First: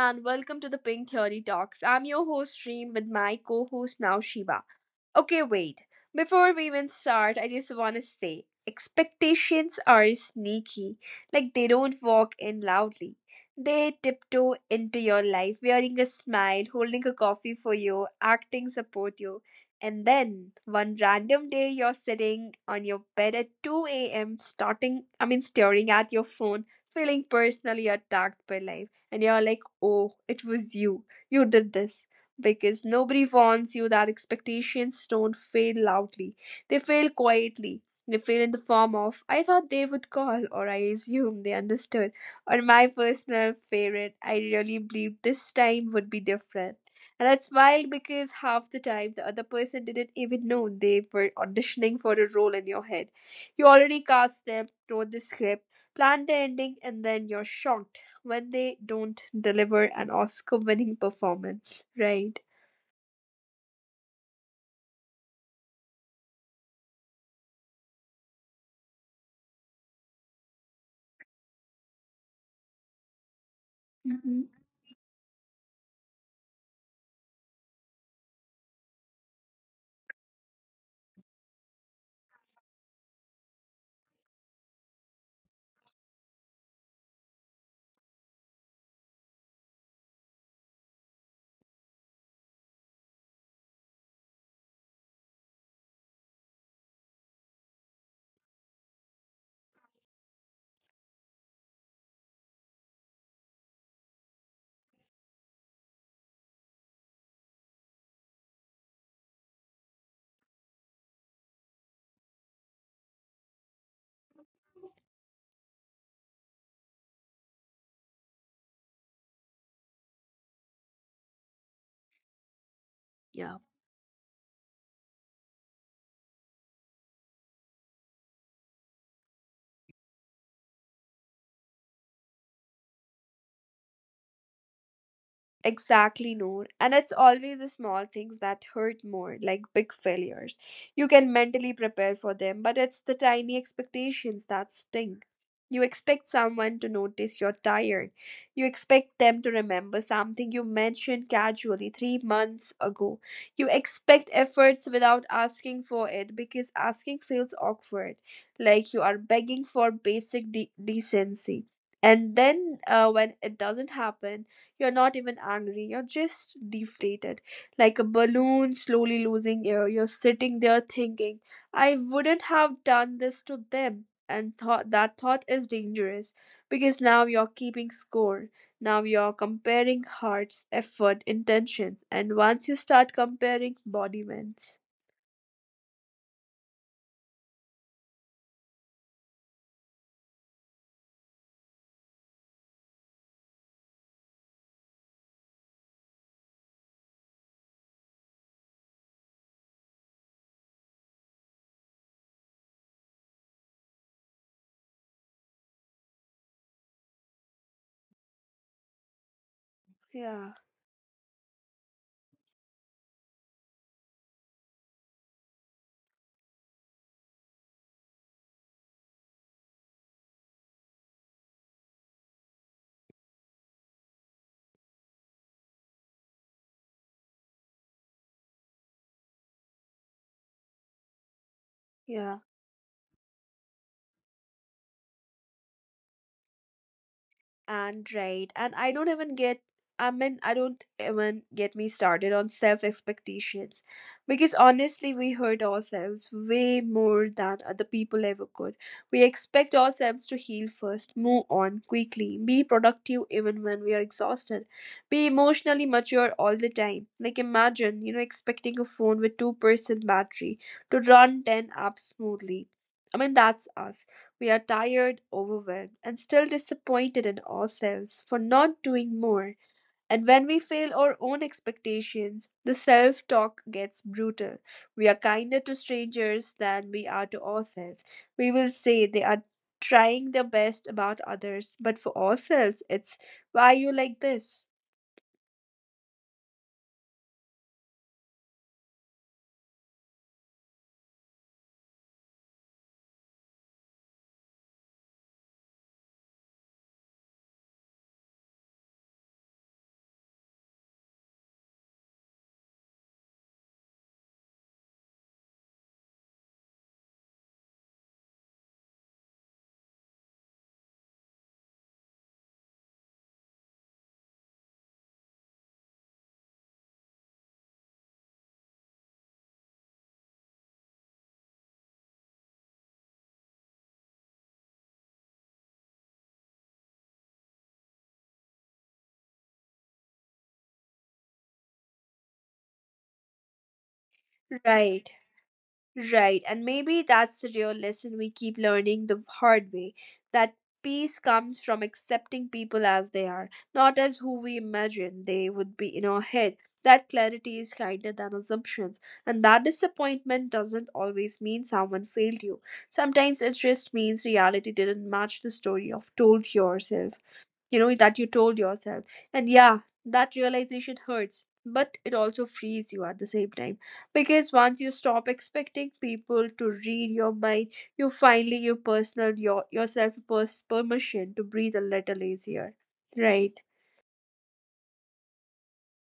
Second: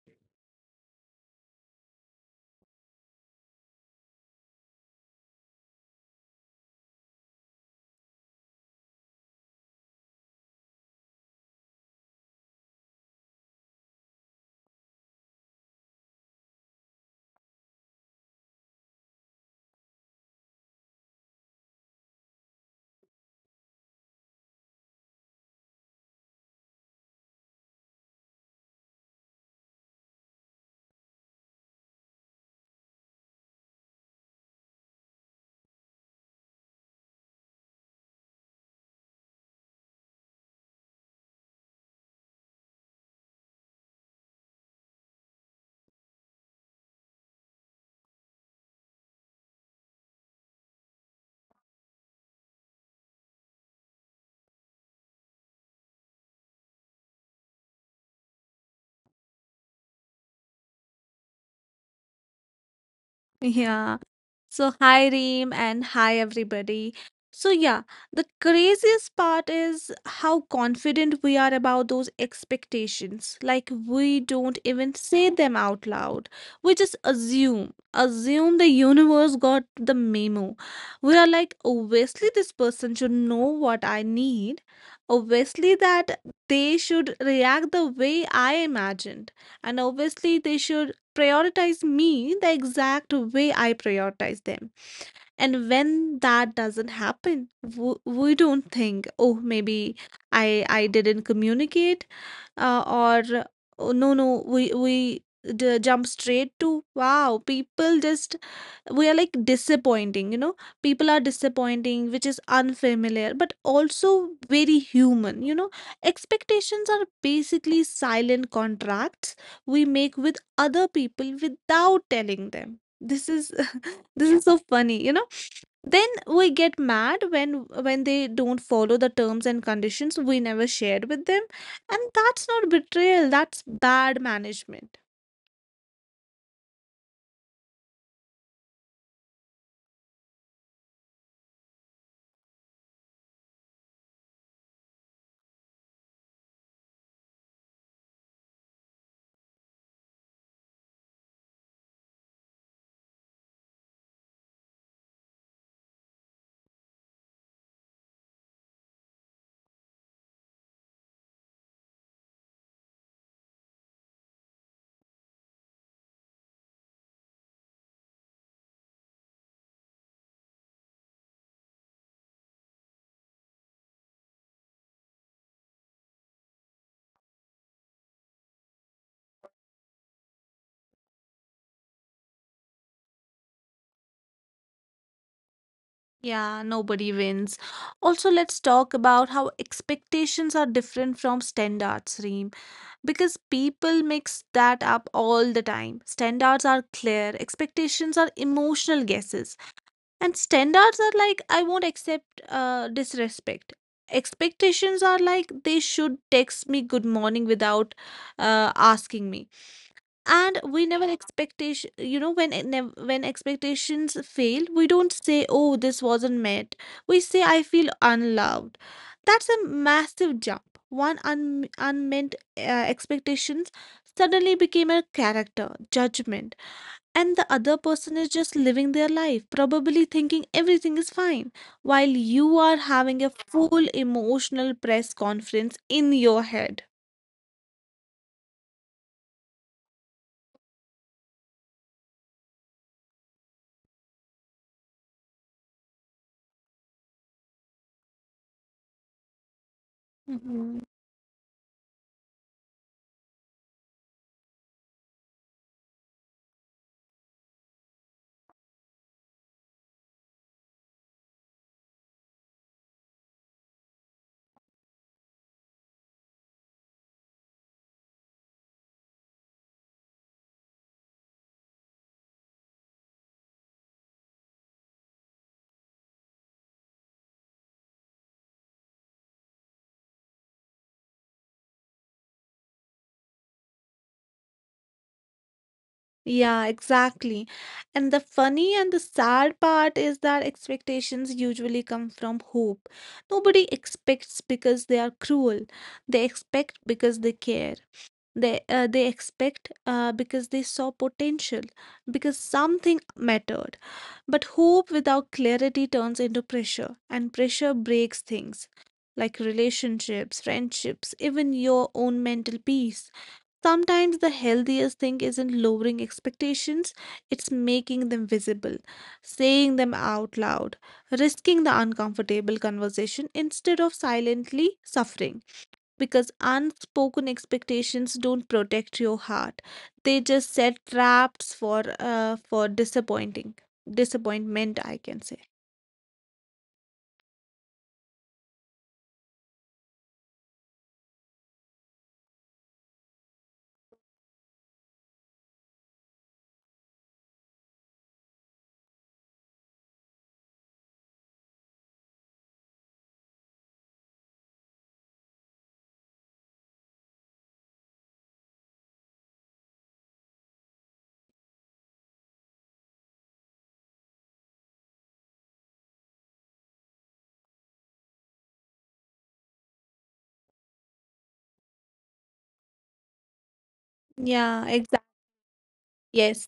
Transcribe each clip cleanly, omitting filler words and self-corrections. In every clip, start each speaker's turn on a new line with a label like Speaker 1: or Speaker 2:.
Speaker 1: and welcome to the Pink Theory Talks. I'm your host, Reem, with my co host now, Shiva. Okay, wait. Before we even start, I just want to say expectations are sneaky. Like, they don't walk in loudly, they tiptoe into your life, wearing a smile, holding a coffee for you, acting support you. And then, one random day, you're sitting on your bed at 2 a.m., staring at your phone, feeling personally attacked by life and you're like, oh, it was you. You did this. Because nobody warns you that expectations don't fail loudly, they fail quietly. They fail in the form of, I thought they would call, or I assume they understood, or my personal favorite, I really believed this time would be different. And that's wild because half the time the other person didn't even know they were auditioning for a role in your head. You already cast them, wrote the script, planned the ending, and then you're shocked when they don't deliver an Oscar winning performance, right?
Speaker 2: Yeah. So, hi Reem and hi everybody. So, yeah, the craziest part is how confident we are about those expectations. Like, we
Speaker 1: hmm
Speaker 2: don't even say them out loud. We just assume the universe got the memo. We are like, obviously, this person should know what I need. Obviously, that they should react the way I imagined. And obviously, they should prioritize me the exact way I prioritize them. And when that doesn't happen, we don't think, oh, maybe I didn't communicate, or oh, no, no, we jump straight to, wow, people just, we are like, disappointing, people are disappointing, which is unfamiliar but also very human. Expectations are basically silent contracts we make with other people without telling them. This is
Speaker 1: Yeah.
Speaker 2: this is so funny. Then we get mad when they don't follow the terms and conditions we never shared with them. And that's not betrayal, that's bad management.
Speaker 1: Exactly, Noor. And it's always the small things that hurt more, like big failures. You can mentally prepare for them, but it's the tiny expectations that sting. You expect someone to notice you're tired. You expect them to remember something you mentioned casually three months ago. You expect efforts without asking for it because asking feels awkward, like you are begging for decency. And then when it doesn't happen, you're not even angry, you're just deflated, like a balloon slowly losing air. You're sitting there thinking, I wouldn't have done this to them. And thought that thought is dangerous because now you're keeping score. Now you're comparing hearts, effort, intentions, and once you start comparing, body wins.
Speaker 2: Yeah, nobody wins. Also, let's talk about how expectations are different from standards, Reem, because people mix that up all the time. Standards are clear, expectations are emotional guesses, and standards are like, I won't accept disrespect. Expectations are like, they should text me good morning without asking me. And
Speaker 1: Yeah,
Speaker 2: we never expectation you know when when expectations fail, we don't say, oh, this wasn't met, we say, I feel unloved. That's a massive jump. One unmet expectations suddenly became a character judgment, and the other person is just living their life, probably thinking everything is fine, while you
Speaker 1: yeah.
Speaker 2: are having a full emotional press conference in your head.
Speaker 1: And right, and I don't even get, I mean, I don't even get me started on self expectations because honestly, we hurt ourselves way more than other people ever could. We expect ourselves to
Speaker 2: Mm-hmm.
Speaker 1: heal first, move on quickly, be productive even when we are exhausted, be emotionally mature all the time. Like, imagine, expecting a phone with 2% battery to run 10 apps smoothly. That's us, we are tired, overwhelmed, and still disappointed in ourselves for not doing more. And when we fail our own expectations, the self talk gets brutal. We are kinder to strangers than we are to ourselves. We will say they are trying their best about others, but for ourselves, it's why you like this.
Speaker 2: Yeah, exactly. And the funny and the sad part is that expectations usually come from hope. Nobody expects because they are cruel. They expect because they care. They expect because they saw potential, because something mattered. But hope without clarity turns into pressure, and pressure breaks things like relationships, friendships, even your own mental peace. Sometimes the healthiest thing isn't lowering expectations, it's making them visible, saying them out loud, risking the uncomfortable conversation instead of silently suffering. Because unspoken expectations don't protect your heart, they just set traps for disappointing disappointment, I can say.
Speaker 1: Right. Right, and maybe that's the real lesson we keep learning the hard way that peace comes from accepting people as they are, not as who we imagine they would be in our head. That clarity is kinder than assumptions, and that disappointment doesn't always mean someone failed you. Sometimes it just means reality didn't match the story of told yourself, you know, that you told yourself. And yeah, that realization hurts, but it also frees you at the same time because once you stop expecting people to read your mind you finally give yourself permission to breathe a little easier, right?
Speaker 2: Yeah. Yes.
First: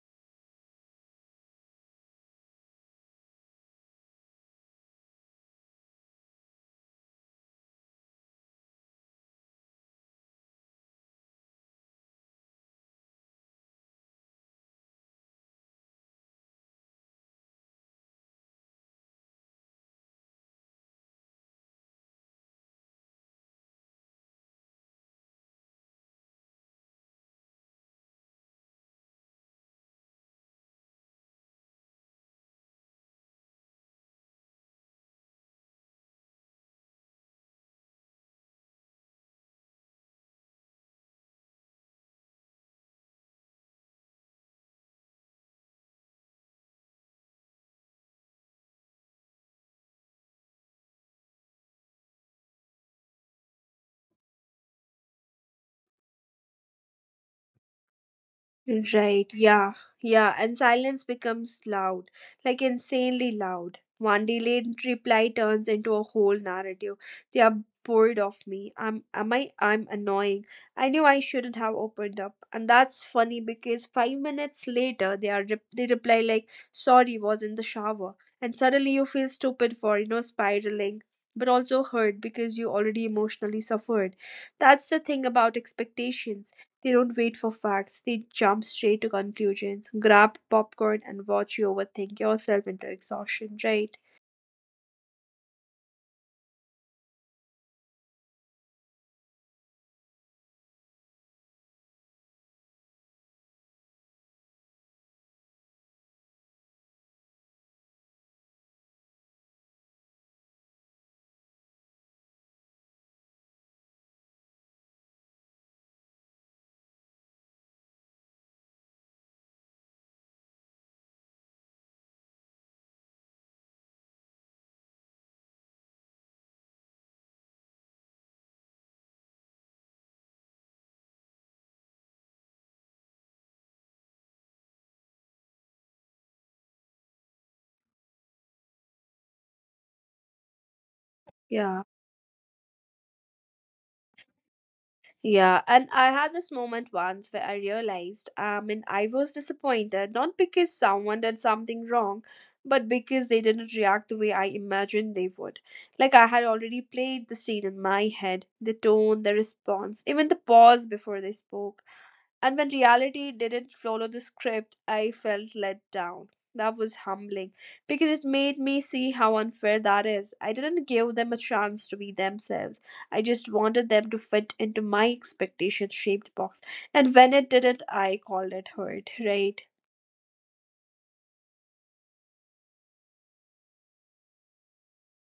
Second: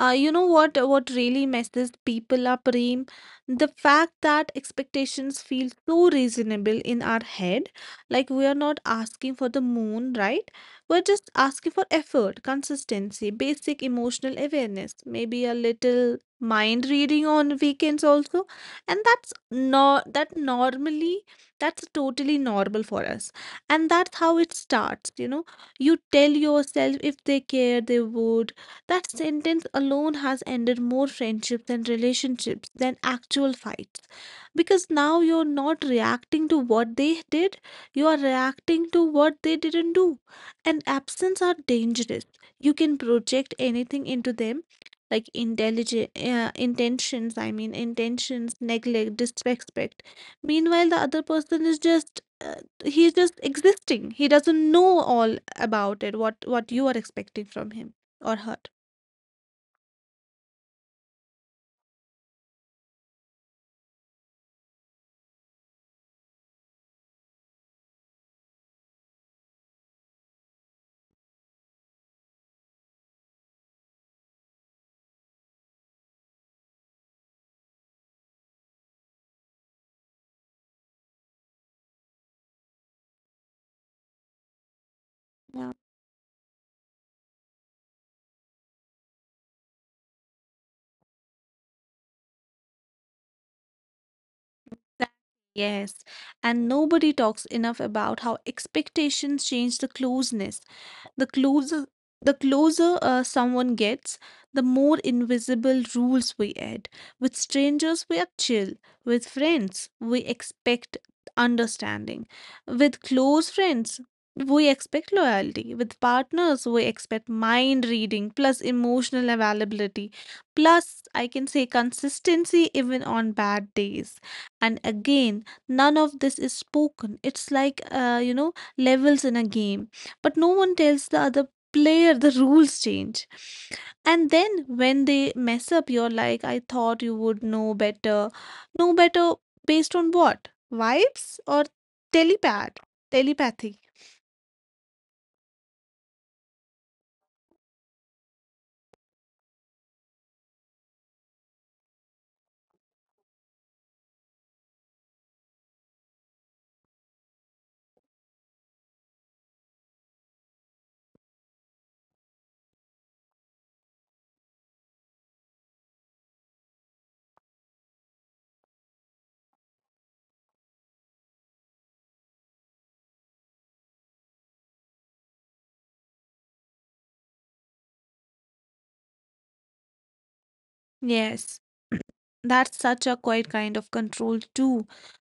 Speaker 2: You know what really messes people up, Reem? The fact that expectations feel so reasonable in our head, like we are not asking for the moon, right? We're just asking for effort, consistency, basic emotional awareness, maybe a little mind reading on weekends also. And that's not that normally that's totally normal for us. And that's how it starts, you know. You tell yourself, if they care, they would. That sentence alone has ended more friendships and relationships than actual fights. Because now you're not reacting to what they did, you are reacting to what they didn't do. And absence are dangerous. You can project anything into them, like intelligent intentions, I mean, intentions, neglect, disrespect. Meanwhile, the other person is just. He's just existing. He doesn't know all about it, what you are expecting from him or her.
Speaker 1: Right, yeah, yeah, and silence becomes loud, like insanely loud. One delayed reply turns into a whole narrative. They are bored of me. I'm annoying. I knew I shouldn't have opened up. And that's funny because 5 minutes later they reply like sorry was in the shower. And suddenly you feel stupid for, spiraling, but also hurt because you already emotionally suffered. That's the thing about
Speaker 2: Yeah.
Speaker 1: expectations, they don't wait for facts, they jump straight to conclusions. Grab popcorn and watch you overthink yourself into exhaustion, right?
Speaker 2: That- Yes, and nobody talks enough about how expectations change the closeness. the closer the closer someone gets, the more invisible rules we add. With strangers, we are chill. With friends, we expect understanding. With close friends, we expect loyalty. With partners, we expect mind reading plus emotional availability plus, I can say, consistency even on bad days. And again, none of this is spoken. It's like, levels in a game, but no one tells the other player the rules change. And then when they mess up, you're like, I thought you would know better. Based on what? Vibes or
Speaker 1: Yeah.
Speaker 2: telepath telepathy?
Speaker 1: Yeah, and I had this moment once where I realized, I mean, I was disappointed not because someone did something wrong, but because they didn't react the way I imagined they would. Like I had already played the scene in my head, the tone, the response, even the pause before they spoke. And when reality didn't follow the script, I felt let down. That was humbling because it made me see how unfair that is. I didn't give them a chance to be themselves. I just wanted them to fit into my expectation shaped box. And when it didn't, I called it hurt, right?
Speaker 2: Yes. That's such a quiet kind of control too,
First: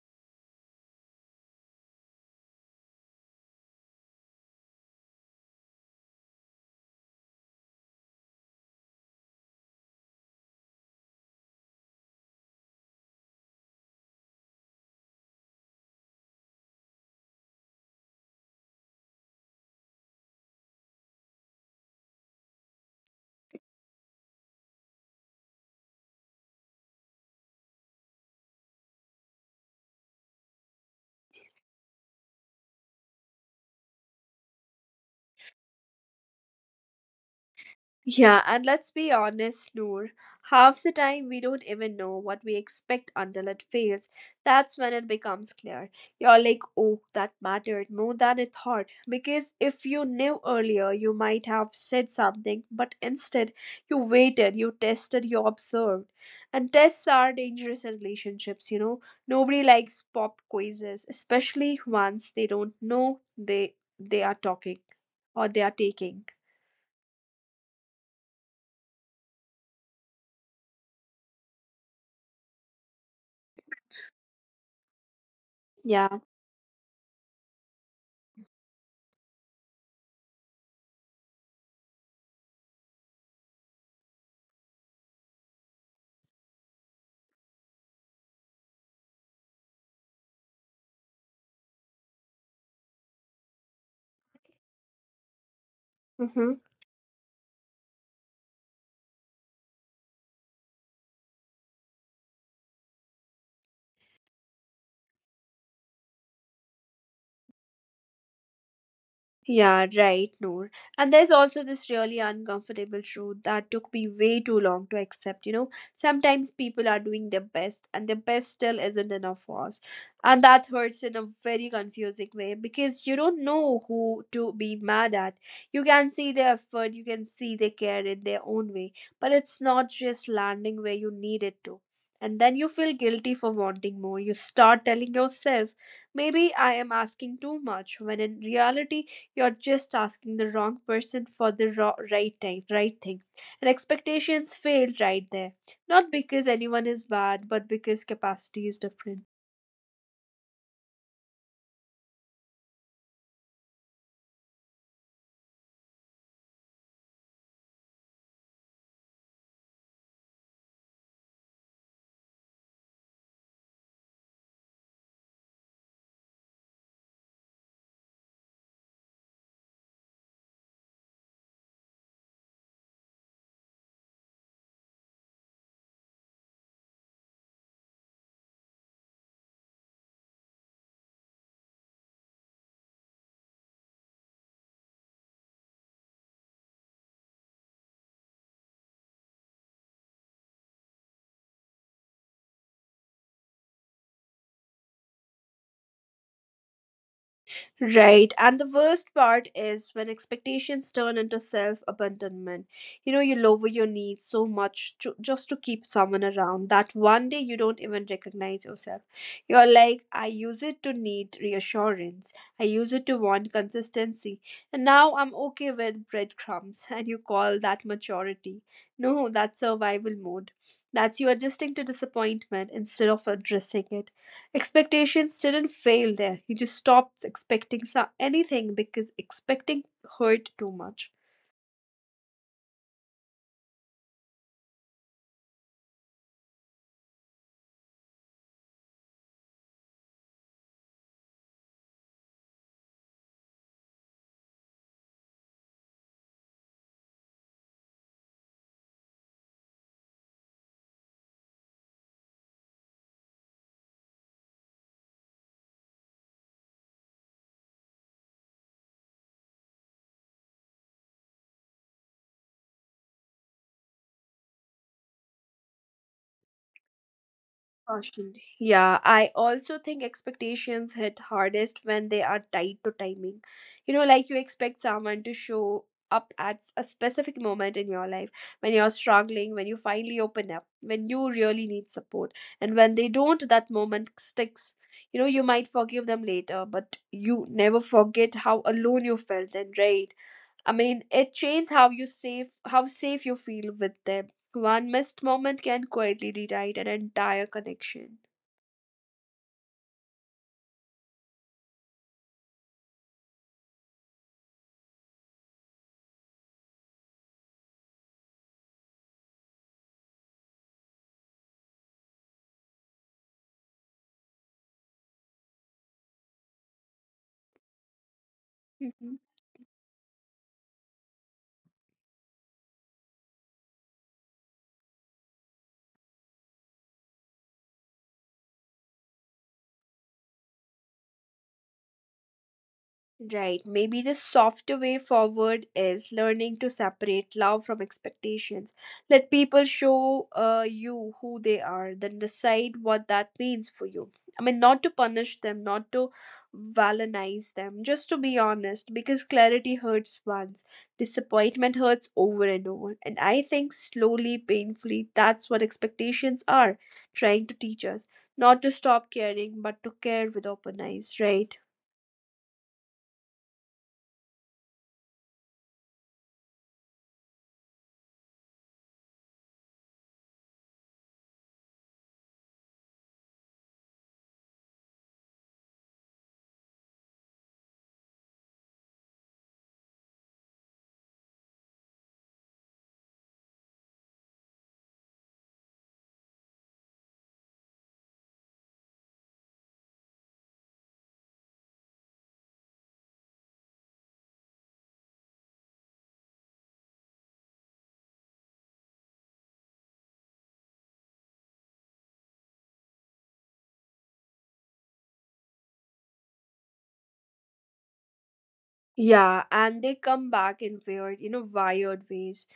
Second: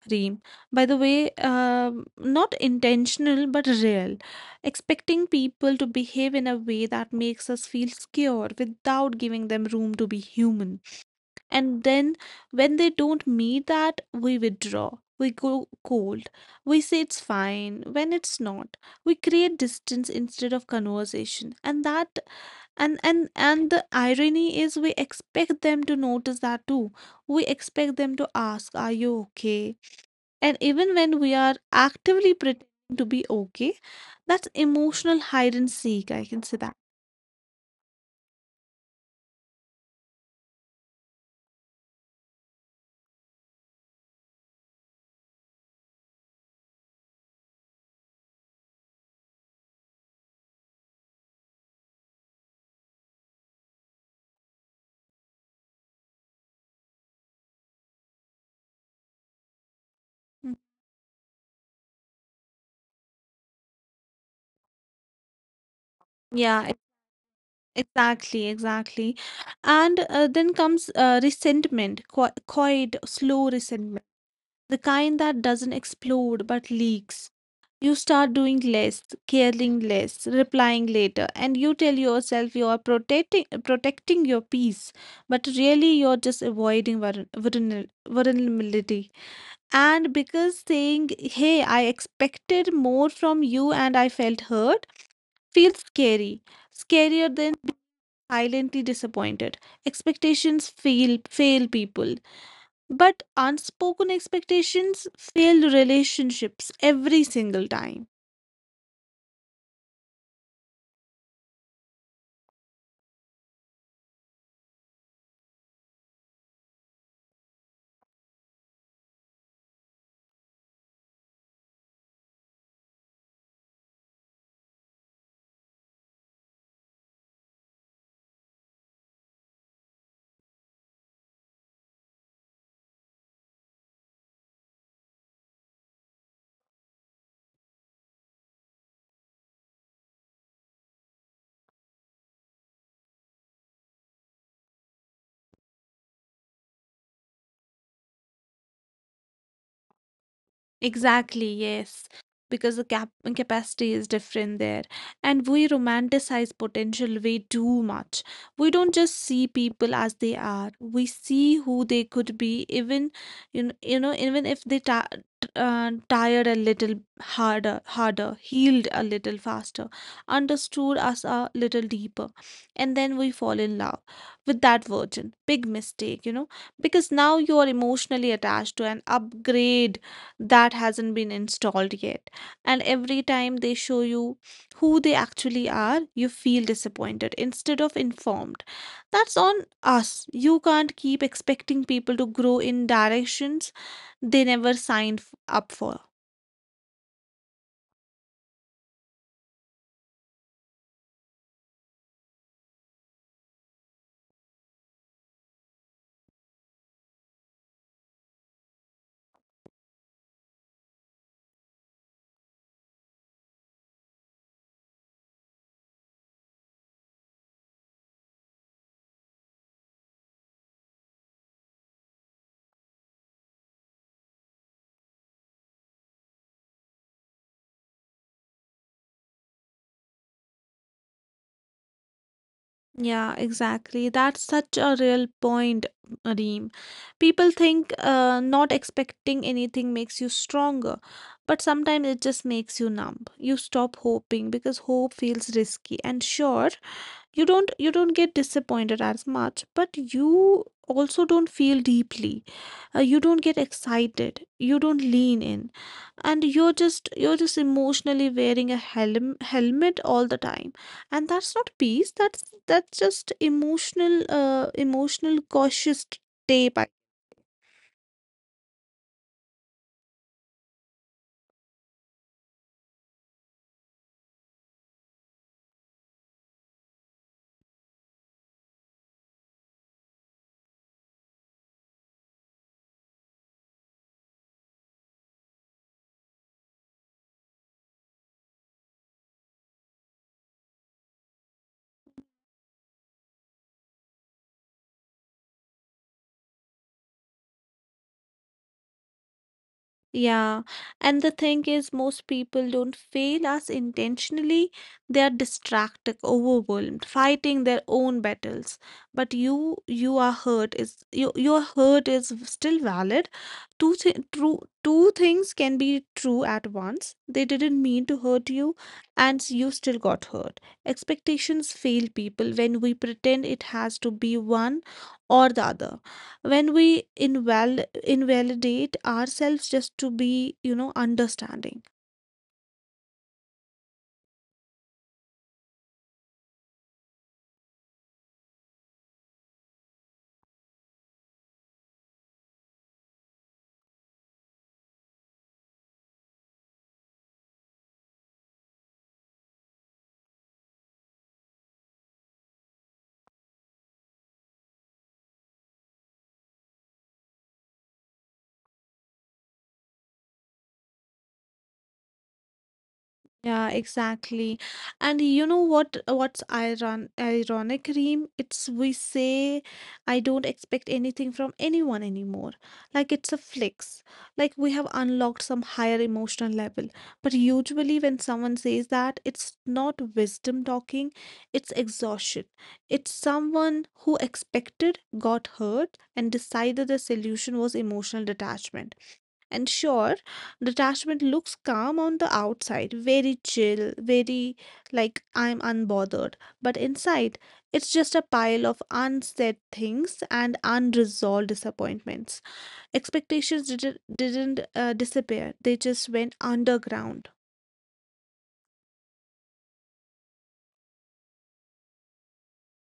Speaker 2: Reem, by the way. Not intentional but real. Expecting people to behave in a way that makes us feel secure without giving them room to be human, and then when they don't meet that, we withdraw, we go cold, we say it's fine when it's not. We create distance instead of conversation. And that and and and the irony is we expect them to notice that too. We expect them to ask, are you okay? And even when we are actively pretending to be okay, that's emotional hide and seek, I can say that.
Speaker 1: Yeah, and let's be honest, Noor. Half the time we don't even know what we expect until it fails. That's when it becomes clear. You're like, oh, that mattered more than I thought. Because if you knew earlier, you might have said something, but instead, you waited, you tested, you observed. And tests are dangerous in relationships, you know. Nobody likes pop
Speaker 2: Mm.
Speaker 1: quizzes, especially once they don't know they are talking or they are taking.
Speaker 2: Yeah. Exactly, exactly. And then comes resentment, quiet, slow resentment, the kind that doesn't
Speaker 1: Yeah.
Speaker 2: explode but leaks. You start doing less, caring less, replying later, and you tell yourself you are protecting your peace, but really you're just avoiding vulnerability. And because saying, "Hey, I expected more from you and I felt hurt," feels scary
Speaker 1: Mm-hmm.
Speaker 2: scarier than silently disappointed. Expectations fail people, but unspoken expectations fail relationships every single time.
Speaker 1: Yeah, right, Noor. And there's also this really uncomfortable truth that took me way too long to accept. You know, sometimes people are doing their best, and their best still isn't enough for us. And that hurts in a very confusing way because you don't know who to be mad at. You can see their effort, you can see they care in their own way, but it's not just landing where you need it to. And then you feel guilty for wanting more. You start telling yourself, maybe I am asking too much, when in reality, you're just asking the wrong person for right thing, right thing. And expectations fail right there. Not because anyone is bad, but because capacity is different.
Speaker 2: Exactly, yes. Because the capacity is different there. And we romanticize potential way too much. We don't just see people as they are. We see who they could be, even, even if they ti tired a little harder, healed a little faster, understood us a little deeper. And then we fall in love with that version. Big mistake, because now you are emotionally attached to an upgrade that hasn't been installed yet. And every time they show you who they actually are, you feel disappointed instead of informed. That's on us. You can't keep expecting people to grow in directions they never signed up for.
Speaker 1: Right. And the worst part is when expectations turn into self abandonment. You know, you lower your needs so much just to keep someone around that one day you don't even recognize yourself. You're like, I use it to need reassurance, I use it to want consistency. And now I'm okay with breadcrumbs. And you call that maturity. No, that's survival mode. That's you adjusting to disappointment instead of addressing it. Expectations didn't fail there. He just stopped anything because expecting hurt too much.
Speaker 2: Yeah, exactly. That's such a real point, Reem. People think not expecting anything makes you stronger, but sometimes it just makes you numb. You stop hoping because hope feels risky. And sure, you don't get disappointed as much, but you also don't feel deeply. You don't get excited, you don't lean in, and you're just emotionally wearing a helmet all the time. And that's not peace, that's just emotional cautious tape.
Speaker 1: Constantly. Yeah, I also think expectations hit hardest when they are tied to timing. You know, like you expect someone to show up at a specific moment in your life when you're struggling, when you finally open up, when you really need support. And when they don't, that moment sticks. You know, you might forgive them later, but you never forget how alone you felt then, right? I mean, it changes how safe you feel with them. One missed moment can quietly rewrite an entire connection.
Speaker 2: Yeah, and the thing is, most people don't fail us intentionally. They are distracted, overwhelmed, fighting their own battles. But you are hurt. Is your hurt is still valid? Two things can be true at once. They didn't mean to hurt you,
Speaker 1: Mm-hmm.
Speaker 2: and you still got hurt. Expectations fail people when we pretend it has to be one or the other, when we inval invalidate ourselves just to be, understanding.
Speaker 1: Right. Maybe the softer way forward is learning to separate love from expectations. Let people show you who they are, then decide what that means for you. I mean, not to punish them, not to villainize them, just to be honest, because clarity hurts once, disappointment hurts over and over. And I think slowly, painfully, that's what expectations are trying to teach us. Not to stop caring, but to care with open eyes, right?
Speaker 2: Yeah, exactly. And you know what's ironic, Reem? It's, we say, I don't expect anything from anyone anymore. Like it's a flex. Like we have unlocked some higher emotional level. But usually when someone says that, it's not wisdom talking, it's exhaustion. It's someone who expected, got hurt, and decided the solution was emotional detachment. And sure, detachment looks calm on the outside, very chill, very like, I'm unbothered. But inside, it's just a pile of unsaid things and unresolved disappointments. Expectations didn't disappear, they just went underground.
Speaker 1: Yeah, and they come back in weird, wired ways,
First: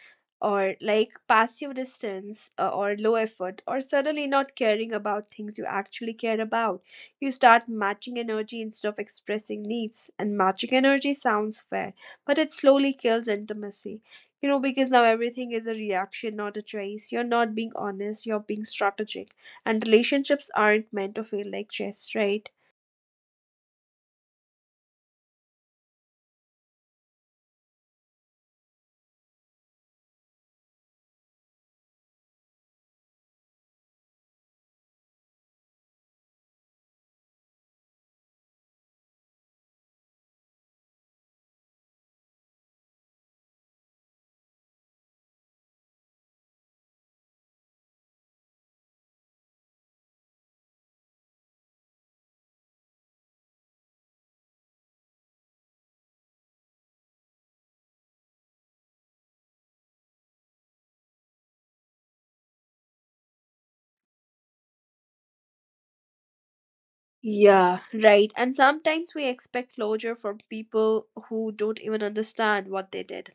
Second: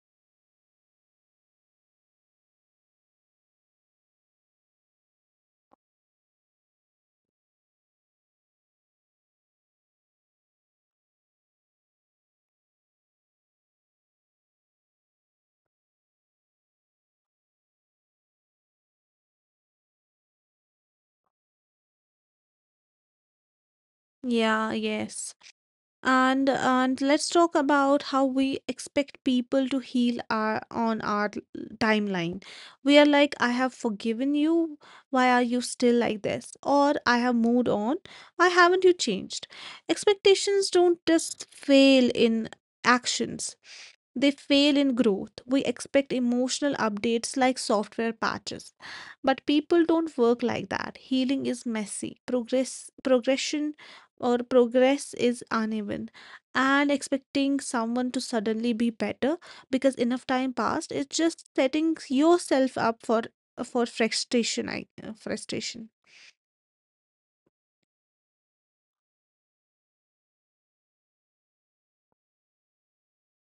Speaker 1: or like passive distance, or low effort, or suddenly not caring about things you actually care about. You start matching energy instead of expressing needs, and matching energy sounds fair, but it slowly kills intimacy. You know, because now everything is a reaction, not a choice. You're not being honest, you're being strategic. And relationships aren't meant to feel like chess, right?
Speaker 2: Yeah, yes. And let's talk about how we expect people to heal our on our l- timeline. We are like, I have forgiven you, why are you still like this? Or, I have moved on, why haven't you changed? Expectations don't just fail in actions, they fail in growth. We expect emotional updates like software patches. But people don't work like that. Healing is messy. Progress progression or Progress is uneven. And expecting someone to suddenly be better because enough time passed is just setting yourself up for frustration.
Speaker 1: Yeah, right. And sometimes we expect closure from people who don't even understand what they did.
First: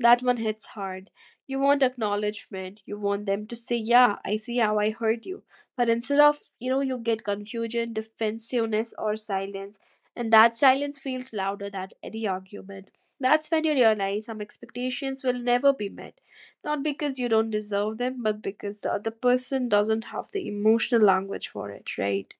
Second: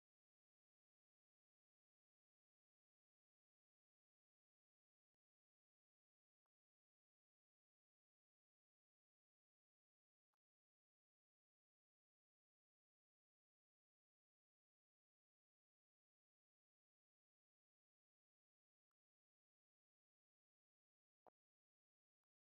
Speaker 1: That one hits hard. You want acknowledgement. You want them to say, "Yeah, I see how I hurt you." But instead of, you know, you get confusion, defensiveness, or silence, and that silence feels louder than any argument. That's when you realize some expectations will never be met. Not because you don't deserve them, but because the other person doesn't have the emotional language for it, right?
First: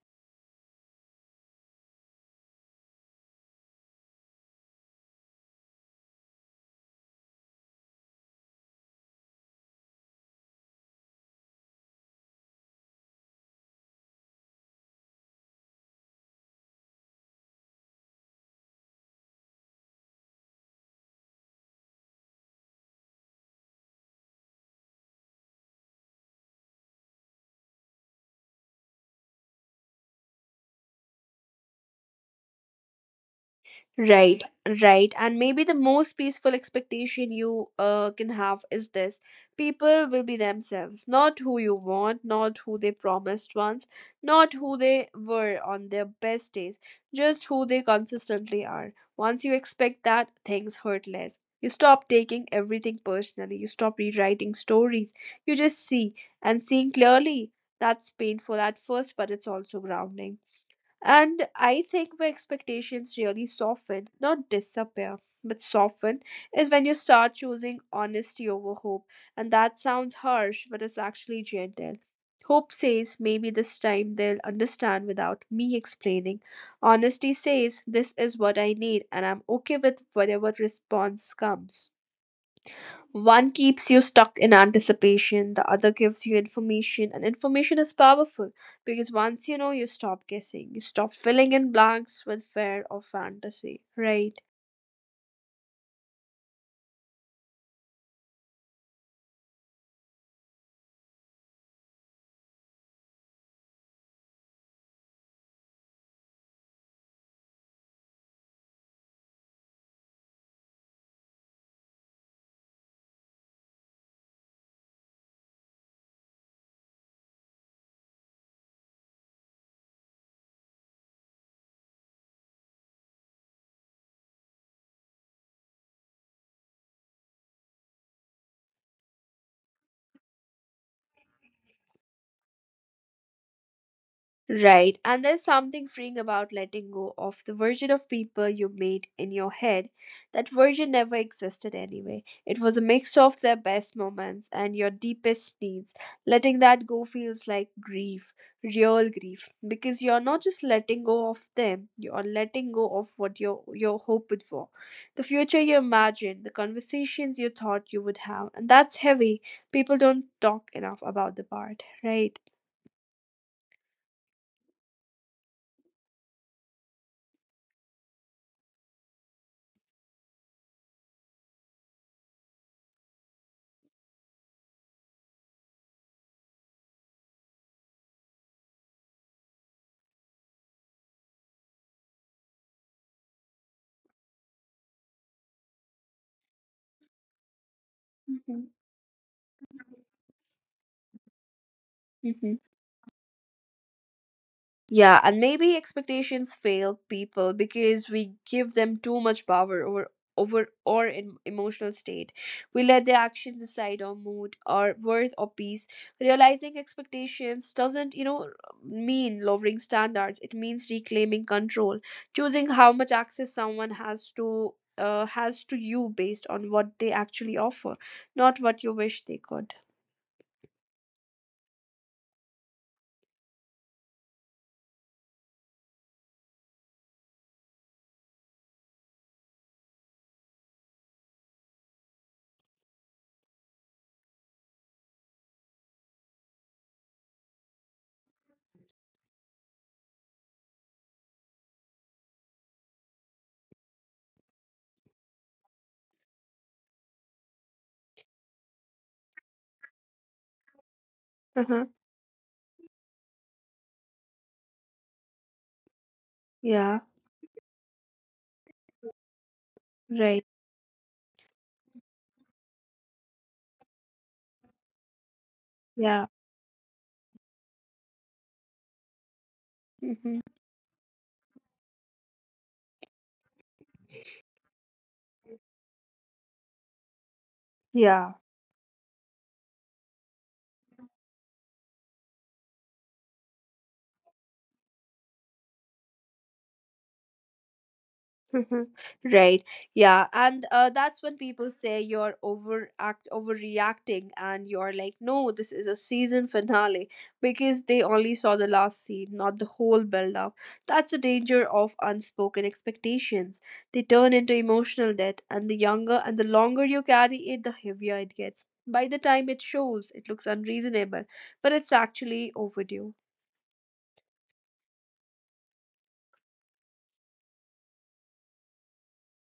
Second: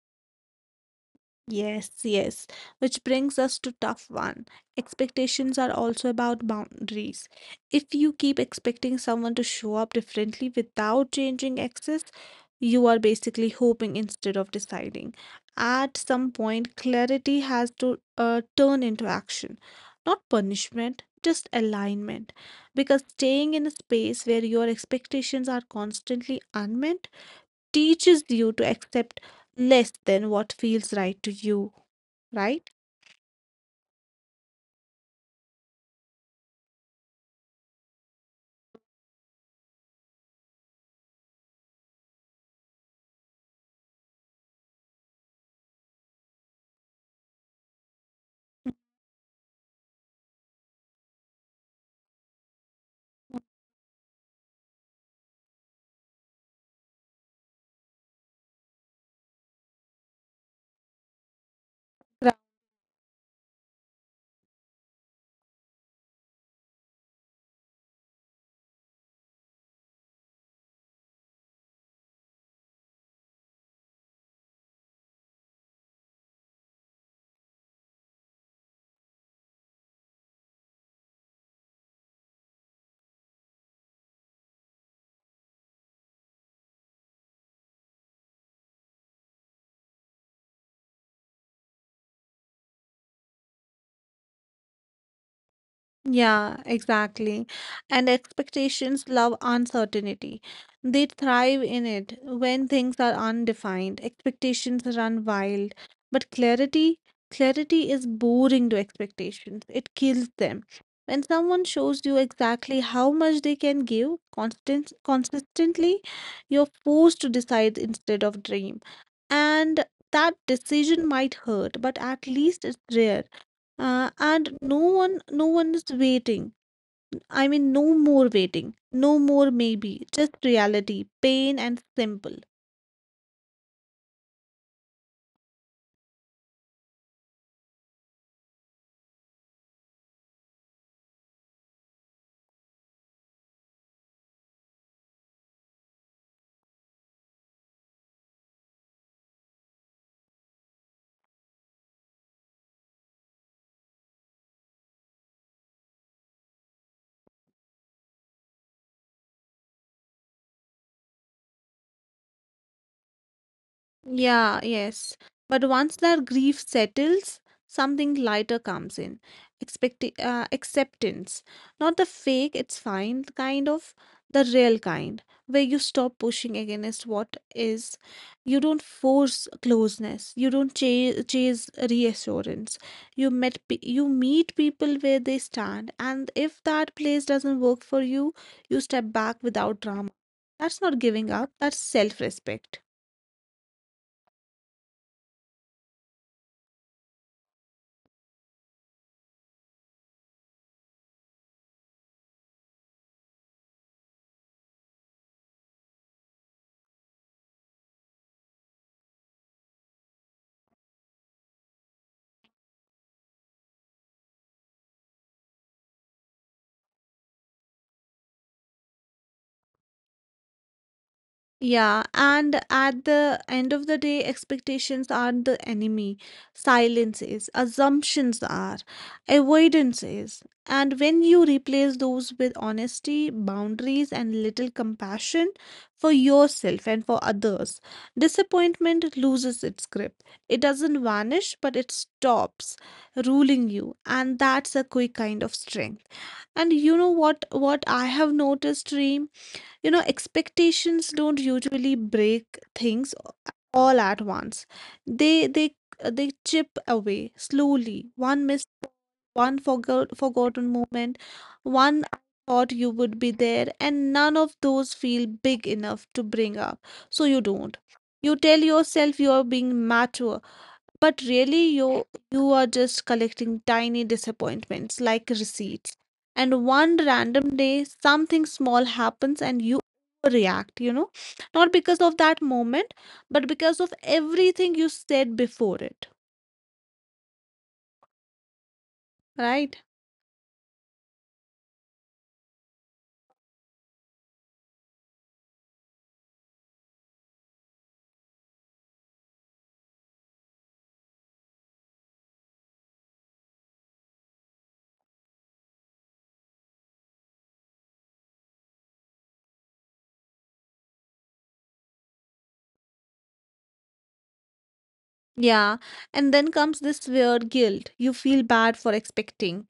Speaker 2: Yes, yes. Which brings us to tough one. Expectations are also about boundaries. If you keep expecting someone to show up differently without changing access, you are basically hoping instead of deciding. At some point, clarity has to turn into action, not punishment, just alignment. Because staying in a space where your expectations are constantly unmet teaches you to accept less than what feels right to you, right?
Speaker 1: Right, right. And maybe the most peaceful expectation you can have is this: people will be themselves, not who you want, not who they promised once, not who they were on their best days, just who they consistently are. Once you expect that, things hurt less. You stop taking everything personally, you stop rewriting stories, you just see, and seeing clearly, that's painful at first, but it's also grounding. And I think
Speaker 2: Gra-
Speaker 1: where expectations really soften, not disappear, but soften, is when you start choosing honesty over hope. And that sounds harsh, but it's actually gentle. Hope says maybe this time they'll understand without me explaining. Honesty says this is what I need, and I'm okay with whatever response comes. One keeps you stuck in anticipation, the other gives you information, and information is powerful because once you know, you stop guessing, you stop filling in blanks with fear or fantasy, right?
Speaker 2: Yeah, exactly. And expectations love uncertainty. They thrive in it when things are undefined. Expectations run wild. But clarity, is boring to expectations. It kills them. When someone shows you exactly how much they can give consistently, you're forced to decide instead of dream. And that decision might hurt, but at least it's rare. And no one is waiting, I mean, no more waiting, no more maybe, just reality, pain and simple.
Speaker 1: Right. And there's something freeing about letting go of the version of people you made in your head. That version never existed anyway. It was a mix of their best moments and your deepest needs. Letting that go feels like grief, real grief, because you're not just letting go of them, you're letting go of what you're hoping for. The future you imagined, the conversations you thought you would have. And that's heavy. People don't talk enough about the part, right?
Speaker 2: Yeah, yes. But once that grief settles, something lighter comes in. Expect Acceptance. Not the fake, it's fine kind of, the real kind, where you stop pushing against what is. You don't force closeness. You don't chase reassurance. You meet people where they stand, and if that place doesn't work for you,
Speaker 1: Mhm.
Speaker 2: you step back without drama. That's not giving up, that's self
Speaker 1: Mhm.
Speaker 2: respect.
Speaker 1: Yeah, and maybe expectations fail people because we give them too much power over our emotional state. We let their actions decide our mood, our worth, or peace. Realizing expectations doesn't mean lowering standards. It means reclaiming control, choosing how much access someone has to you based on what they actually offer, not what you wish they could.
Speaker 2: Yeah, and at the end of the day, expectations are the enemy. Silence is, assumptions are, avoidance is. And when you replace those with honesty, boundaries, and little compassion for yourself and for others, disappointment loses its grip. It doesn't vanish, but it stops ruling you. And that's a quick kind of strength. And you know what I have noticed, Reem? You know expectations don't usually
Speaker 1: Uh-huh.
Speaker 2: break things all at once. They they they chip
Speaker 1: Yeah.
Speaker 2: away slowly. One missed, one
Speaker 1: Right.
Speaker 2: forgotten moment, one I thought you would be there, and none of those feel big enough to
Speaker 1: Yeah.
Speaker 2: bring up, so you don't. You tell yourself you are being mature,
Speaker 1: Mm-hmm.
Speaker 2: but really you are just collecting tiny disappointments like receipts. And one random day something
Speaker 1: Yeah.
Speaker 2: small happens and you react, not because of that moment, but because of everything you said before it,
Speaker 1: Mhm.
Speaker 2: right?
Speaker 1: Right. Yeah. And that's when people say you're overact overreacting and you're like, no, this is a season finale because they only saw the last scene, not the whole build up. That's the danger of unspoken expectations. They turn into emotional debt, and the longer you carry it, the heavier it gets. By the time it shows, it looks unreasonable, but it's actually overdue.
Speaker 2: Yeah, and then comes this weird guilt. You feel bad for expecting.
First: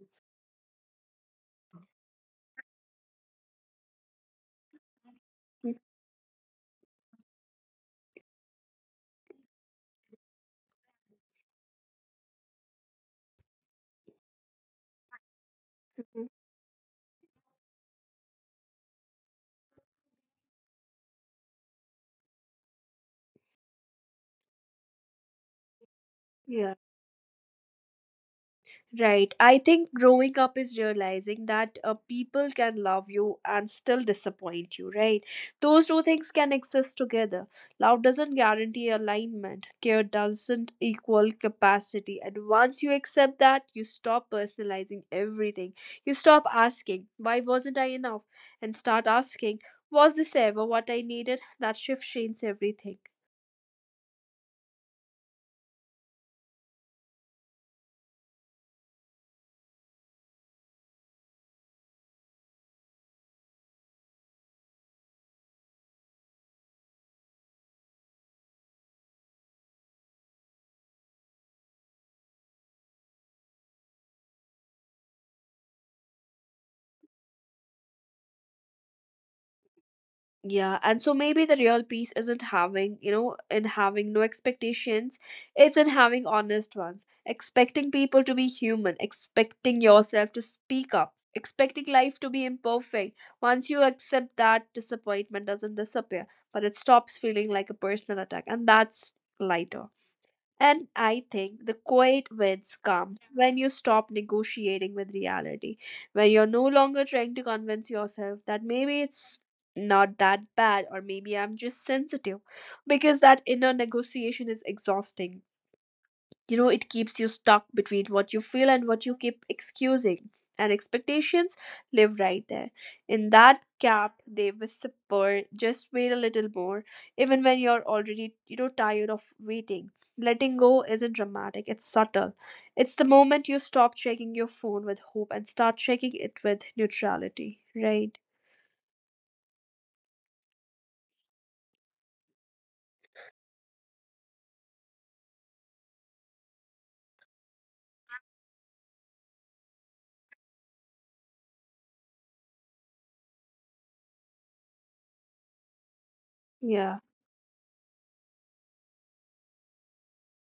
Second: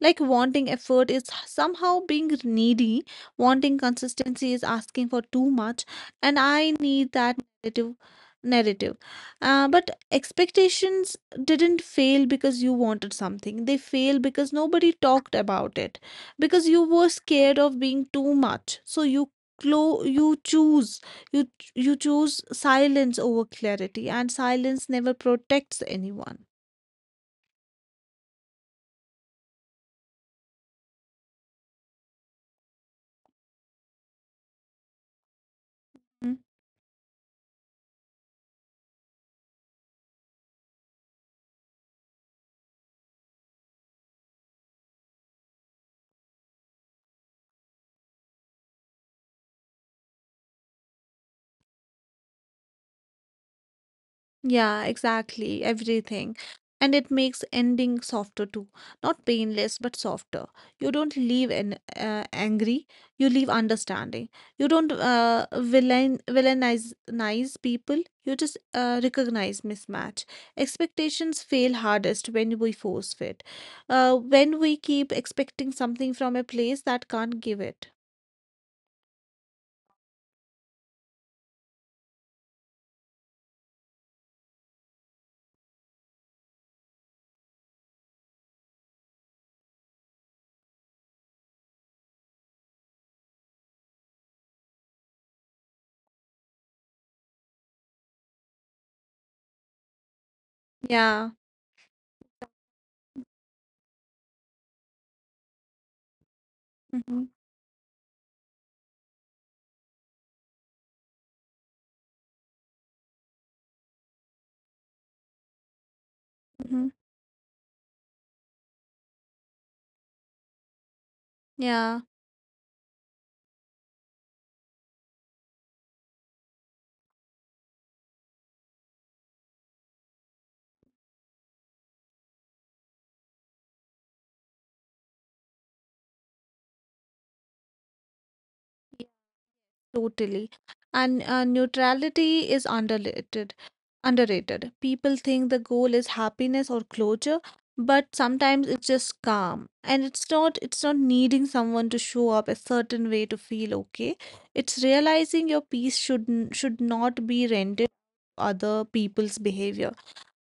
Speaker 2: Like wanting effort is somehow being needy, wanting consistency is asking for too much, and I need that narrative. narrative. But expectations didn't fail because you wanted something, they failed because nobody talked about it,
Speaker 1: Mhm.
Speaker 2: because you were scared of being too much. So you choose. You you choose silence over clarity, and silence never protects anyone.
Speaker 1: Yeah. Right. I think growing up is realizing that people can love you and still disappoint you, right? Those two
Speaker 2: Mm-hmm.
Speaker 1: things can exist together. Love doesn't guarantee alignment, care doesn't equal capacity. And once you accept that, you stop personalizing everything. You stop asking, why wasn't I enough? And start asking, was this ever what I needed? That shift changes everything.
Speaker 2: Yeah, exactly. Everything. And it makes ending softer too. Not painless, but softer. You don't leave angry, you leave understanding. You don't villainize nice people, you just recognize mismatch. Expectations fail hardest when we force fit, when we keep expecting something from a place that can't give it.
Speaker 1: Yeah, and so maybe the real peace isn't in having no expectations, it's in having honest ones, expecting people to be human, expecting yourself to speak up, expecting life to be imperfect. Once you accept that, disappointment doesn't disappear, but it stops feeling like a personal attack, and that's lighter. And I
Speaker 2: Yeah.
Speaker 1: think the quiet wins comes when you stop negotiating with reality, when you're no longer
Speaker 2: Mm-hmm.
Speaker 1: trying to convince yourself that maybe it's not that bad or maybe I'm just sensitive, because that inner negotiation is exhausting you know
Speaker 2: Mm-hmm.
Speaker 1: it keeps you stuck between what you feel and what you keep excusing, and expectations
Speaker 2: Yeah.
Speaker 1: live right there in that gap. They whisper just wait a little more, even when you're already tired of waiting. Letting go isn't dramatic, it's subtle. It's the moment you stop checking your phone with hope and start checking it with neutrality, right?
Speaker 2: Totally. And neutrality is underrated. Underrated. People think the goal is happiness or closure, but sometimes it's just calm. And it's not needing someone to show up a certain way to feel okay. It's realizing your peace should
Speaker 1: Yeah.
Speaker 2: not be rented other people's behavior.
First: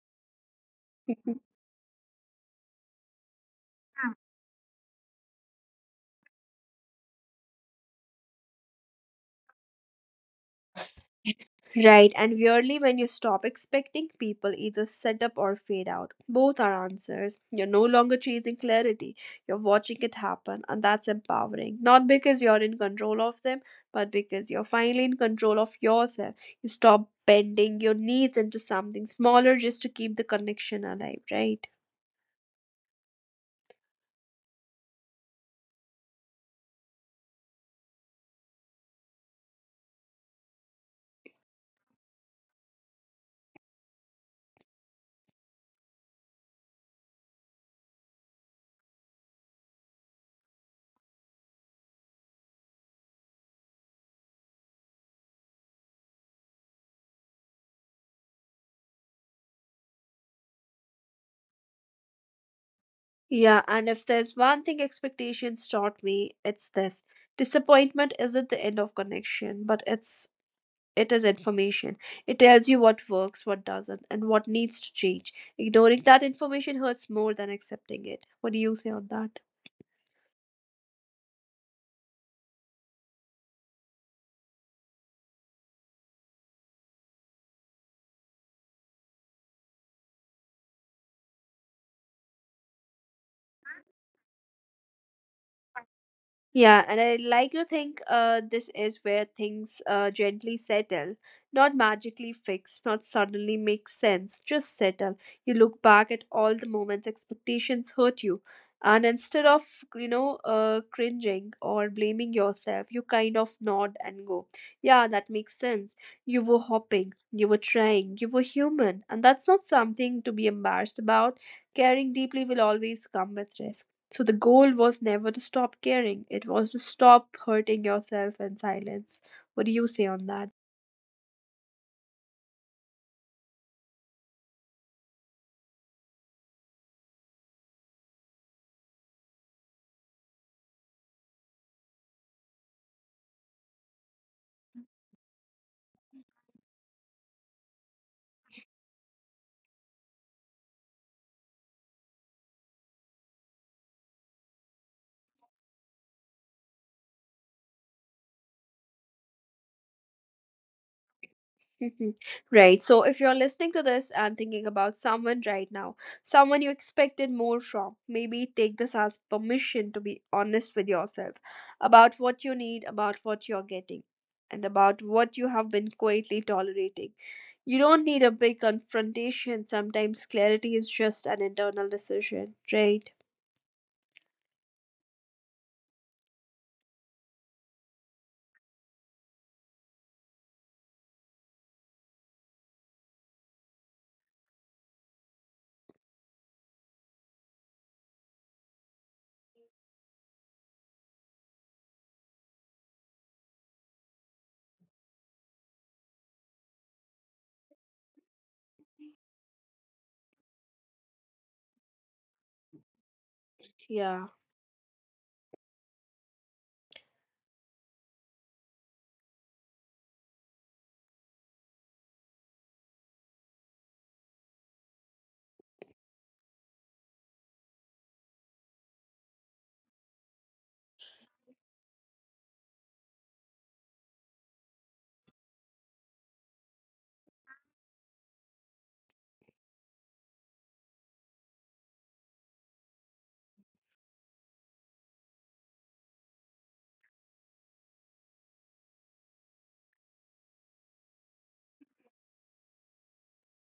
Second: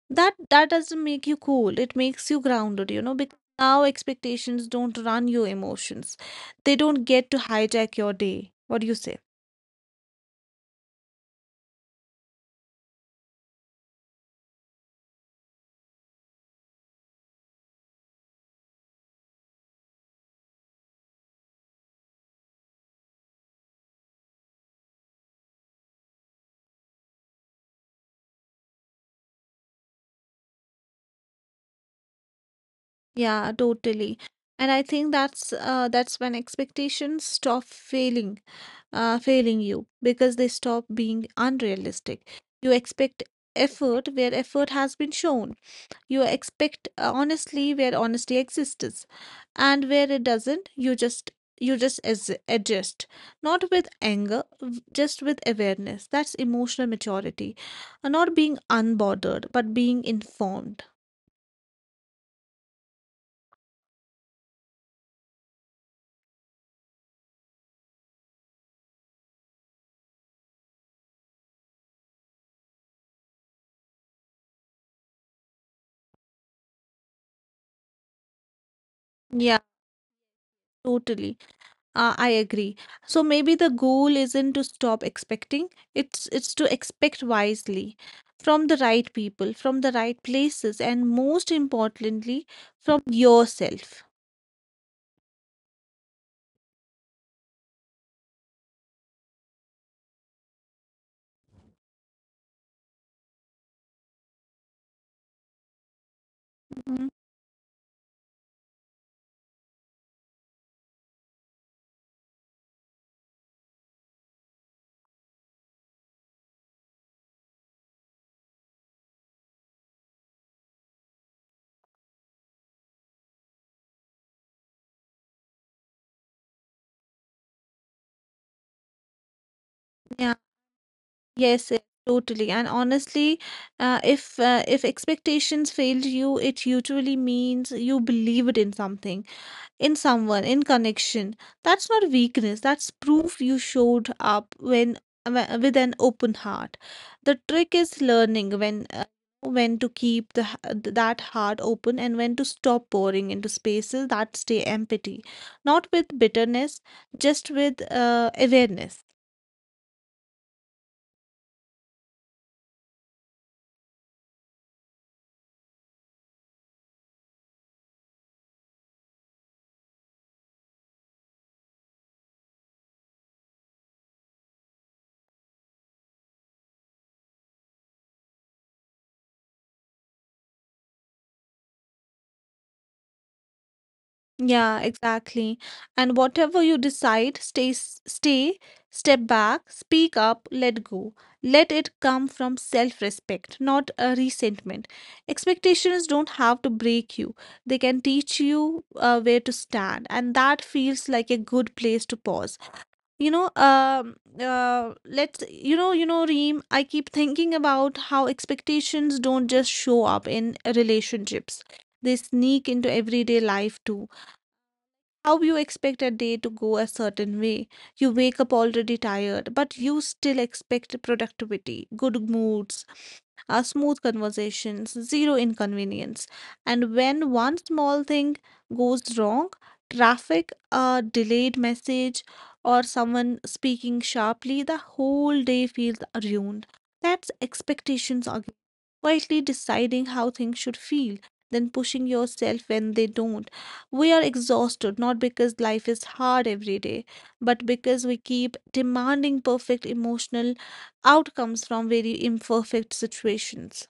Speaker 2: That doesn't make you cool. It makes you grounded, you know, because now expectations don't run your emotions. They don't get to hijack your day. What do you say?
Speaker 1: Right, and weirdly, when you stop expecting, people either set up or fade out. Both are answers. You're no longer chasing clarity, you're watching it happen, and that's empowering. Not because you're in control of them, but because you're finally in control of yourself. You stop bending your needs into something smaller just to keep the connection alive, right?
Speaker 2: Yeah, totally. And I think that's when expectations stop failing, failing you because they stop being unrealistic. You expect effort where effort has been shown. You expect honestly where honesty exists, and where it doesn't, you just adjust, not with anger v- just with awareness. That's emotional maturity. Not being unbothered but being informed.
Speaker 1: Yeah, and if there's one thing expectations taught me, it's this: disappointment isn't the end of connection, but it is information. It tells you what works, what doesn't, and what needs to change. Ignoring that information hurts more than accepting it. What do you say on that?
Speaker 2: Yeah, totally. I agree. So maybe the goal isn't to stop expecting, it's to expect wisely from the right people, from the right places, and most importantly, from yourself.
Speaker 1: Yeah, and I like to think this is where things gently settle, not magically fixed, not suddenly make sense, just settle. You look back at all the
Speaker 2: Mhm.
Speaker 1: moments expectations hurt you, and instead of cringing or blaming yourself, you kind of nod and go, "Yeah, that makes sense. You were hoping, you were trying, you were human, and that's not something to be embarrassed about. Caring deeply will always come with risk." So the goal was never to stop caring. It was to stop hurting yourself in silence. What do you say
Speaker 2: Yeah,
Speaker 1: on that?
Speaker 2: yes, yes, totally. And honestly, if expectations failed you, it usually means you believed in something. In someone, in connection. That's not weakness, that's proof you showed up with an open heart. The trick is learning when to keep that heart open and when to stop pouring into spaces that stay empty, not with bitterness, just with awareness.
Speaker 1: Mhm. Right. So if you're listening to this and thinking about someone right now, someone you expected more from, maybe take this as permission to be honest with yourself about what you need, about what you're getting, and about what you have been quietly tolerating. You don't need a big confrontation. Sometimes clarity is just an internal decision, right?
Speaker 2: Yeah, exactly. And whatever you decide, stay, step back, speak up, let go. Let it come from self-respect, not a resentment. Expectations don't have to break you. They can teach you where to stand, and that feels like a good place to pause. You know, Reem, I keep thinking about how expectations don't just show up in relationships. They sneak into everyday life too.
Speaker 1: Yeah.
Speaker 2: How you expect a day to go a certain way? You wake up already tired, but you still expect productivity, good moods, smooth conversations, zero inconvenience. And when one small thing goes wrong, traffic, a delayed message, or someone speaking sharply, the whole day feels ruined. That's expectations again, quietly deciding how things should feel, then pushing yourself when they don't. We are exhausted not because life is hard every day, but because we keep demanding perfect emotional outcomes from very imperfect situations,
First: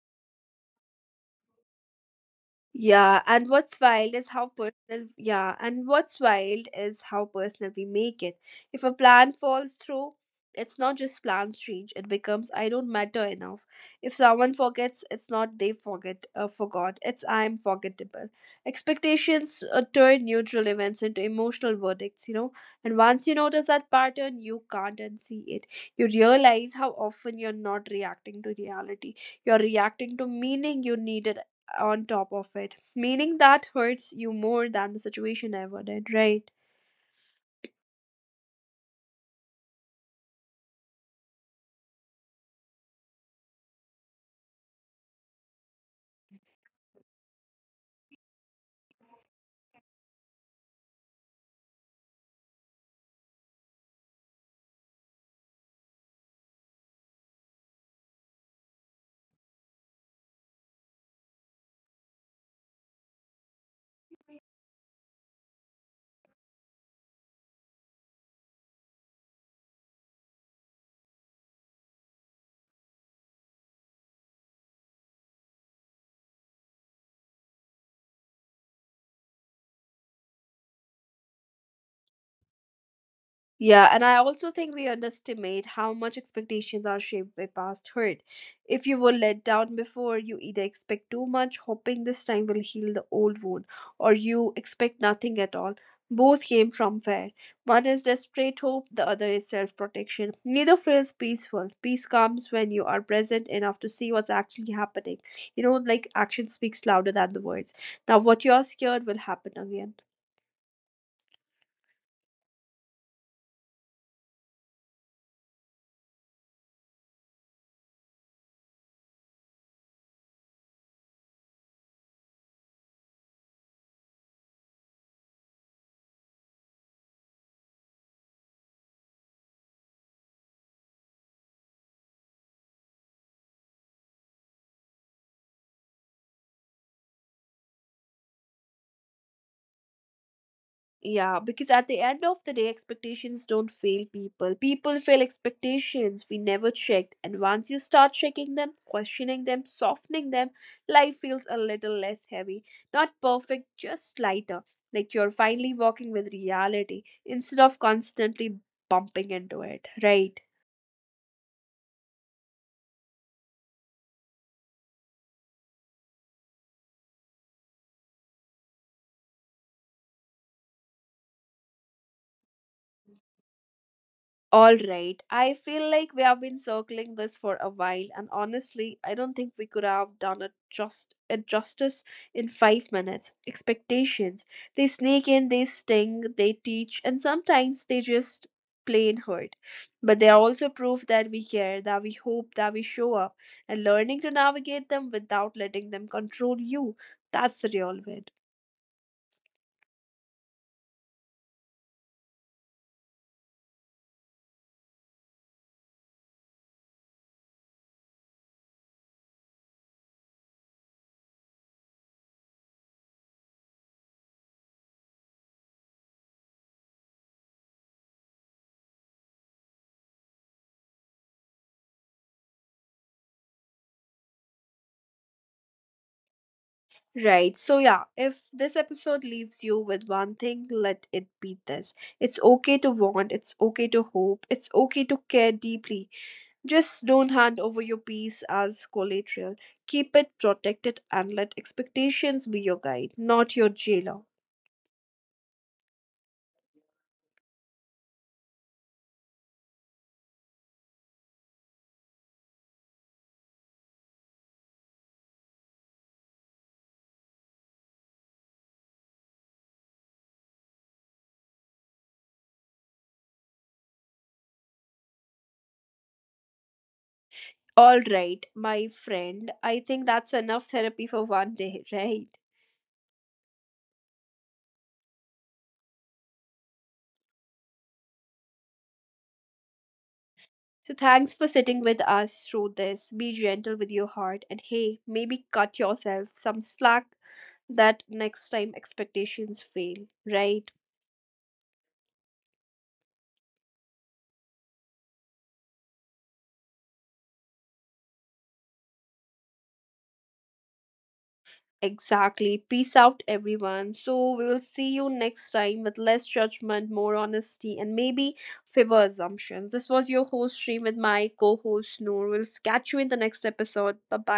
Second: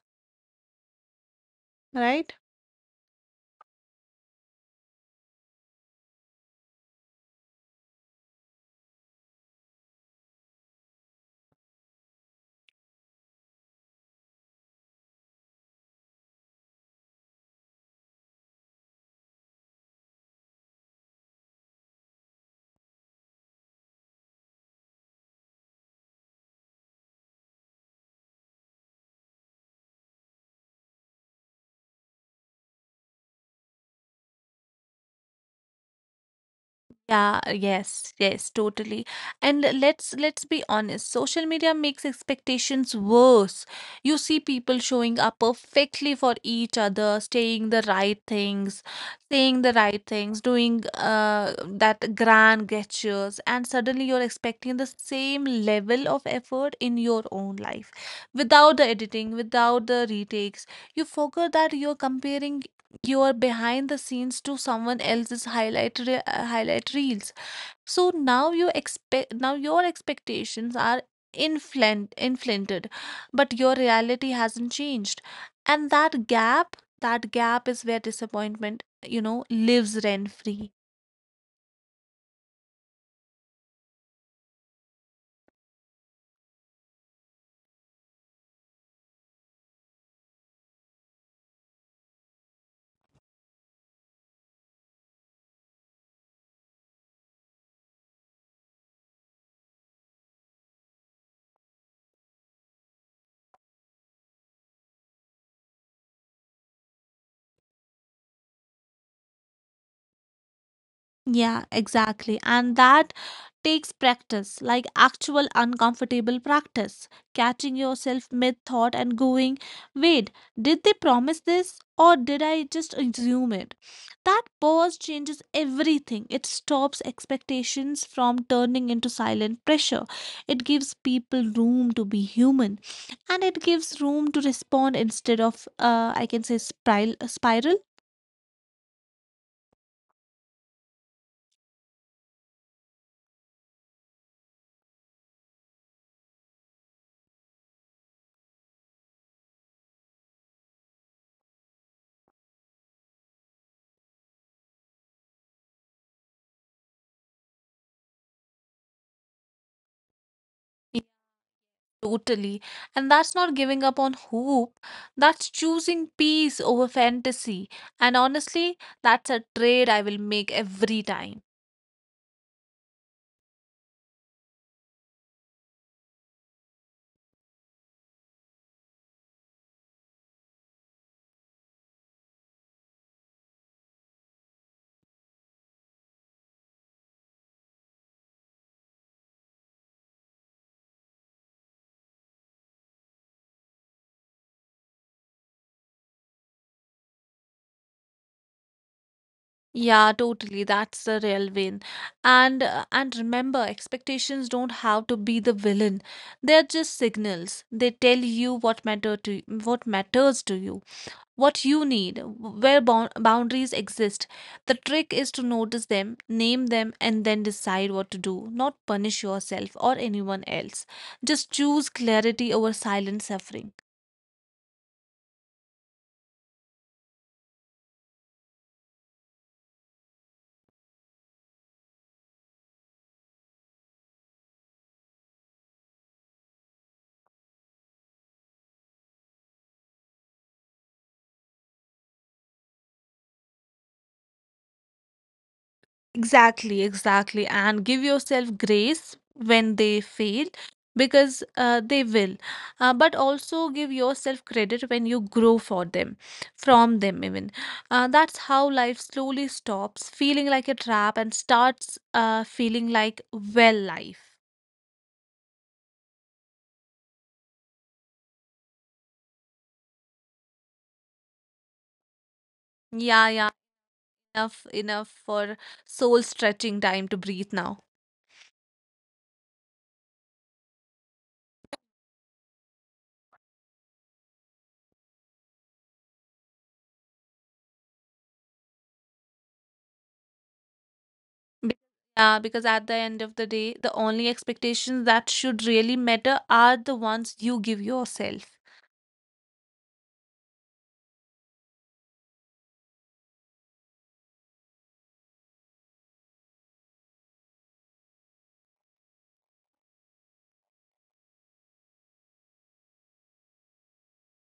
Speaker 2: right?
Speaker 1: Yeah, and what's wild is how personal, yeah, and what's wild is how personal we make it. If a plan falls through, it's not just plans change, it becomes I don't matter enough. If someone forgets, it's not they forgot, it's I'm forgettable. Expectations turn neutral events into emotional verdicts, and once you notice that pattern, you can't unsee it. You realize how often you're not reacting to reality, you're reacting to meaning you needed on top of it, meaning that hurts you more than the situation ever did, right?
Speaker 2: Yeah, yes, yes, totally. And let's be honest, social media makes expectations worse. You see people showing up perfectly for each other, saying the right things, doing that grand gestures, and suddenly you're expecting the same level of effort in your own life. Without the editing, without the retakes, you forget that you're comparing your behind the scenes to someone else's highlight reels. So now you expect now your expectations are inflated, but your reality hasn't changed, and that gap is where disappointment, you know, lives rent free.
Speaker 1: Yeah, and I also think we underestimate how much expectations are shaped by past hurt. If you were let down before, you either expect too much, hoping this time will heal the old wound, or you expect nothing at all. Both came from fear. One is desperate hope, the other is self protection. Neither feels peaceful. Peace comes when you are present enough to see what's actually happening. You know, like action speaks louder than the words. Now, what you're scared will happen again.
Speaker 2: Yeah, exactly. And that takes practice, like actual uncomfortable practice. Catching yourself mid thought and going, wait, did they promise this or did I just assume it? That pause changes everything. It stops expectations from turning into silent pressure. It gives people room to be human and it gives room to respond instead of, I can say, spiral.
Speaker 1: Yeah, because at the end of the day, expectations don't fail people. People fail expectations we never checked. And once you start checking them, questioning them, softening them, life feels a little less heavy. Not perfect, just lighter. Like you're finally walking with reality instead of constantly bumping into it, right?
Speaker 2: Totally. And that's not giving up on hope. That's choosing peace over fantasy. And honestly, that's a trade I will make every time.
Speaker 1: All right. I feel like we have been circling this for a while, and honestly, I don't think we could have done it just it justice in 5 minutes. Expectations. They sneak in, they sting, they teach, and sometimes they just plain hurt. But they are also proof that we care, that we hope, that we show up, and learning to navigate them without letting them control you. That's the real win.
Speaker 2: Yeah, totally. That's the real win. And remember, expectations don't have to be the villain. They're just signals. They tell you what matters to you, what you need, where boundaries exist. The trick is to notice them, name them, and then decide what to do, not punish yourself or anyone else. Just choose clarity over silent suffering.
Speaker 1: Right. So, yeah, if this episode leaves you with one thing, let it be this. It's okay to want, it's okay to hope, it's okay to care deeply. Just don't hand over your peace as collateral. Keep it protected and let expectations be your guide, not your jailer.
Speaker 2: Exactly, exactly. And give yourself grace when they fail because they will. But also give yourself credit when you grow for them, from them even. That's how life slowly stops feeling like a trap and starts feeling like, well, life.
Speaker 1: All right, my friend, I think that's enough therapy for one day, right?
Speaker 2: Yeah, yeah. Enough, enough for soul stretching. Time to breathe now.
Speaker 1: So, thanks for sitting with us through this. Be gentle with your heart and hey, maybe cut yourself some slack that next time expectations fail, right?
Speaker 2: Be- Yeah, because at the end of the day, the only expectations that should really matter are the ones you give yourself.
Speaker 1: Exactly. Peace out, everyone. So, we will see you next time with less judgment, more honesty, and maybe fewer assumptions. This was your host, stream with my co host, Noor. We'll catch you in the next episode. Bye bye.